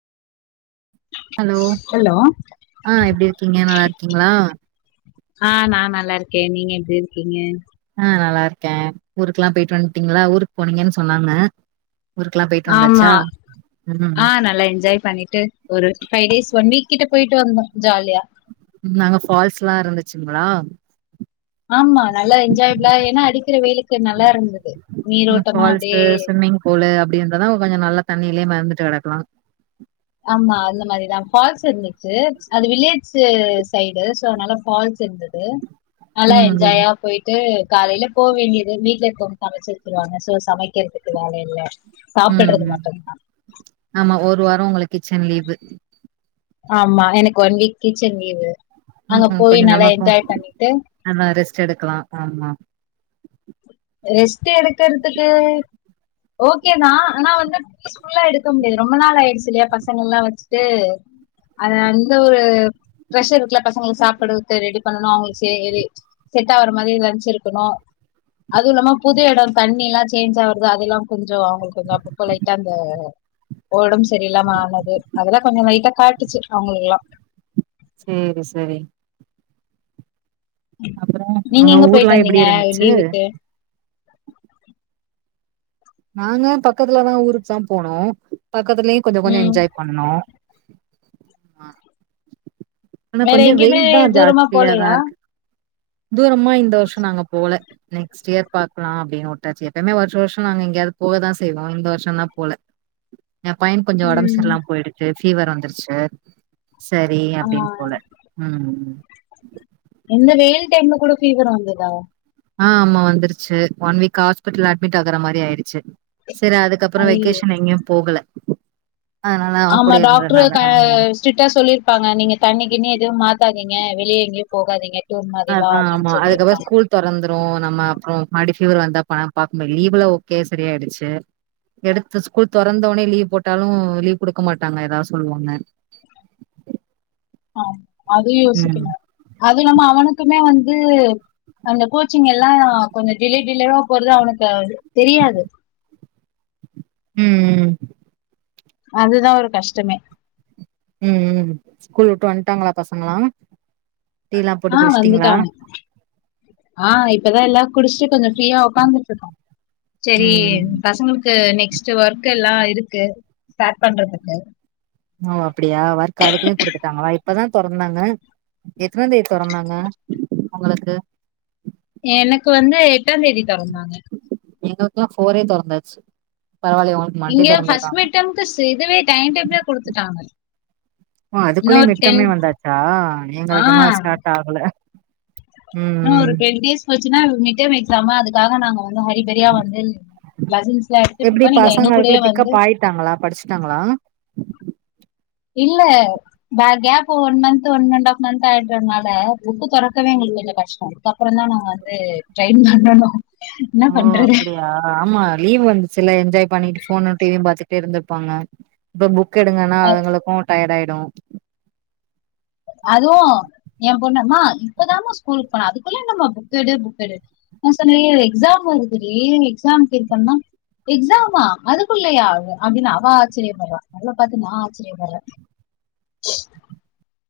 Hello hello ஆஹ் எப்படி இருக்கீங்க நல்லா இருக்கீங்களா ஆஹ் நான் நல்லா இருக்கேன் நீங்க எப்படி இருக்கீங்க ஆஹ் நல்லா இருக்கேன் ஊருக்குெல்லா போயிட்டு வந்துட்டீங்களா ஊருக்கு போனீங்கன்னு சொன்னாங்க ஊருக்கெல்லாம் போயிட்டு வந்தாச்சா? ஆமா ம் ஆஹ் நல்லா என்ஜாய் பண்ணிட்டு ஒரு ஃபைவ் டேஸ் ஒன் வீக் கிட்ட போயிட்டு வந்தோம் நாங்க ஃபால்ஸ் எல்லா இருந்துச் சங்களா ஆமா நல்லா என்ஜாய பிளா ஏன்னா அடிக்கிற வெயிலுக் உம் அப்டியே ஃபால்ஸ்சி விம்மிங் பூலு அப்படி இருந்ததா கொஞ்சோ நல்லா தண்ணியிலயே மிதந்திட்டு கிடக்கலா ஆமா அந்த மாரிதான் ஃபால்ஸ் இருந்து ந்தது அது விளையாட்டு சைடு சோ அதனால ஃபால்ஸ் இருந்தது நல்லா ம் ம் என்ஜாயா போயிட்டு காலையில போ வேண்டியது வீட்டுல இருக்கும் சமைச்சு வச்சருவாங்க சோ சமைக்கிறதுக்கு வேல இல்ல உம் சாப்பிடுறது உம் மட்டும்தா ஆமா ஒரு வாரம் உங்களுக் கிச்சன் லீவு ஆமா எனக்கு ஒன் வீக் கிச்சன் லீவு ம் அங்க ம் போயி நல்லா என்ஜாய் பண்ணிட்டு ஸ்டு எடுக்கலா ஆமா ரெஸ்ட் எடுக்கதுக்கு ஓகேதான் ஆனா வந்து பீஸ்ஃபுல்லா எடுக்க முடியாது ரொம்ப நாள் ஆயிடுச்சு இல்லையா பசங்க எல்லா வச்சுட்டு அத அந்த ஒரு பஷர் இருக்குல பசங்க சாப்படுக்கு ரெடி பண்ணும் அவங்க செட் ஆற மாதிரி லன்ச் இருக்கணும் அதுவும் இல்லாம புது இடம் தண்ணி எல்லாம் சேஞ்ச் ஆகுறது அதெல்லா கொஞ்சோ கொஞ்சோ அவங்களுக்குங்க அப்பப்ப லைட்டா அந்த ஒடம்பு செரியில்லாம ஆனது அதெல்லா கொஞ்சோ லைட்டா காட்டுச்சு அவங்களுக்கெல்லா சேரி சேரி அப்புறம் நீங்க உங்க எங்க போயிட்டு ஊர்லாம் எப்டி வந்தீங்க இருந்துச்சு? லீவுக்கு நாங்க பத் பக்கத்துலதா ஊருக்கு தா போனோ பக்கத்துலயு கொஞ்சோ கொஞ்சோ ம் என்ஜாய் பண்ணோ ஆஹ் வேற எங்கயுமே தூரமா போலையா இருக்கு தூரமா இந்த வர்ஷோ நாங்க போல நெக்ஸ்ட் இயர் பாக்லா அப்டின்னு உட்டாச்சி எப்பய்மே வர்ஷொ வர்ஷொ நாங்க எங்யாது போகதா செய்வோ இந்த வர்ஷொதா போல ஏ பையனுக் கொஞ்சொ ஒடம் ம் செர்லாம் போய்டுச்சி ஃபீவர் வந்துர்ச்சி சரி அப்டின் ஆஹ் போல உம் இந்த வெயில் டைம்ல கூட ஃபீவர் வந்துர்தா ஆ ஆமா வந்துருச்சு ஒன் வீக் ஆஸ்பிடல்ல அட்மிட் ஆகுற மாரி ஆயிடுச்சு செர் அதுக்கப்றொ ஐயோ வெகேஷன் எங்கயு போகல அதனால அவ ஆமா கூடயே டாக்ட்ரு இருந்ததுனால க ஆமா ஸ்ரிட்டா சொல்லிர்பாங்க நீங்க தண்ணி கிண்ணி எது மா த்தாதிங்க வெளிய எங்கயு போகாதிங்க அதா ஆமா அதுக்கப்றொ ஸ்கூல் தொறந்துரு நம்ம அப்றொ மடிஃப் ஃபீவர் வந்தா பன பாக்முடியாத் லீவுல ஓகே சரியாய்டுச்சு எடுத்து ஸ்கூல் தொறந்தொனே லீவ் போட்டாலு லீவ் குடுக்க மாட்டாங்க ஏதாவ் சொல்லுவாங்க ஆம் அது ம் யோசிக்கெனு அதுல்லாம அவனுக்குமே வந்து து அந்த கோட் ச்சிங்கெல்லா கொஞ்ச டிலே டிலேவா போறது அவனுக்கு தெரியாது உம் உம் அதுதா ஒரு கஷ்டமே உம் உம் ஸ்கூல் உட்டு வன்டாங்களா பசங்களா டீ எல்லா போட்டு ஆஹ் குடிச்சிட்டீங்களா வந்துடாங்க ஆ இப்பதா எல்லா [unintelligible] கொஞ்சொ ஃப்ரியா உக்காந்துட்ருக்கோ செரி ம் பசங்க்ளுக்கு நெக்ஸ்ட் ஒர்க் கெல்லா இருக்கு ஸ்டாட் பண்றதுக்கு ஓ அப்புடியா வொர்க் அதுக்குலயு குடுத்துட்டாங்ளா இப் பதா தொறந்தாங்க எத்னா தே தொறந்தாங்க உங்களுக்கு எனக்கு வந்து எ ட்டாந் தேதி தொறந்தாங்க எங்களுக்லா ஃபோரே தொறந்தாச்சு பரவால ஒனக்கு மண்டே இங்க ஃபர்ஸ்ட் தொறந்துருக்காங்க மிட் டெர்ம்க்கு ஸ் இதுவே டைம் டேபிளே குடுத்துட்டாங்க. ஓ இன்னும் அதுக்குள்ளயு ஒரு டென் மிட்டமே வந்தாச்சா ஆ எங்களுக்கு இன்னு ஸ்டார்ட் ஆகல ம் இன்னு ஒரு ம் டென் டேஸ் போச்சினா மிட்டெர்ம் எக்ஸ் க்ஸாமு அதுக்காக நாங்க வந்து ஹரிபரியா வந்து லசன்ஸ்லா எடுத்துட்டு எப்டி இருக்கோ நீங்க எங்க பசங்க கூடயே அதுக்குள்ள வந்து பிக்கப் ஆயிட்டாங்களா படிச்சுட்டாங்களா இல்ல ப gap one month one and half month ஆயிடுதுனால புக்கு தொறக்கவே முடிலங்க கஷ்ட அதுக்கப்பறந்தா நாங்க வந்து ட்ரெய்ன் பண்ணனு என்ன ஓ பண்றது அப்டியா ஆமா லீவ் வந்து ச்சில என்ஜாய் பண்ணிட்டு ஃபோனு டி வி யு பாத்துகிட் டு இருந்திருப்பாங்க இப்ப புக் எடுங்கனா அவங்களுக்கு டயர்டு ஆயிருக் கு அதுவும் என் பொண்ணு அம்மா இப்பதாமா ஸ்கூலுக் போன அதுக்குள்ள என்னமா புக் எடு புக் எடு நா சொன்ன ஏ எக்ஸாம் வருதுடி எக்ஸாம் ஃபில் பண்ணா எக்ஸாமா அதுக்குள்ளயா அப்டினு அவ ஆச்சரியப்படுறா அவள பாத்து நா ஆச்சரியப்படற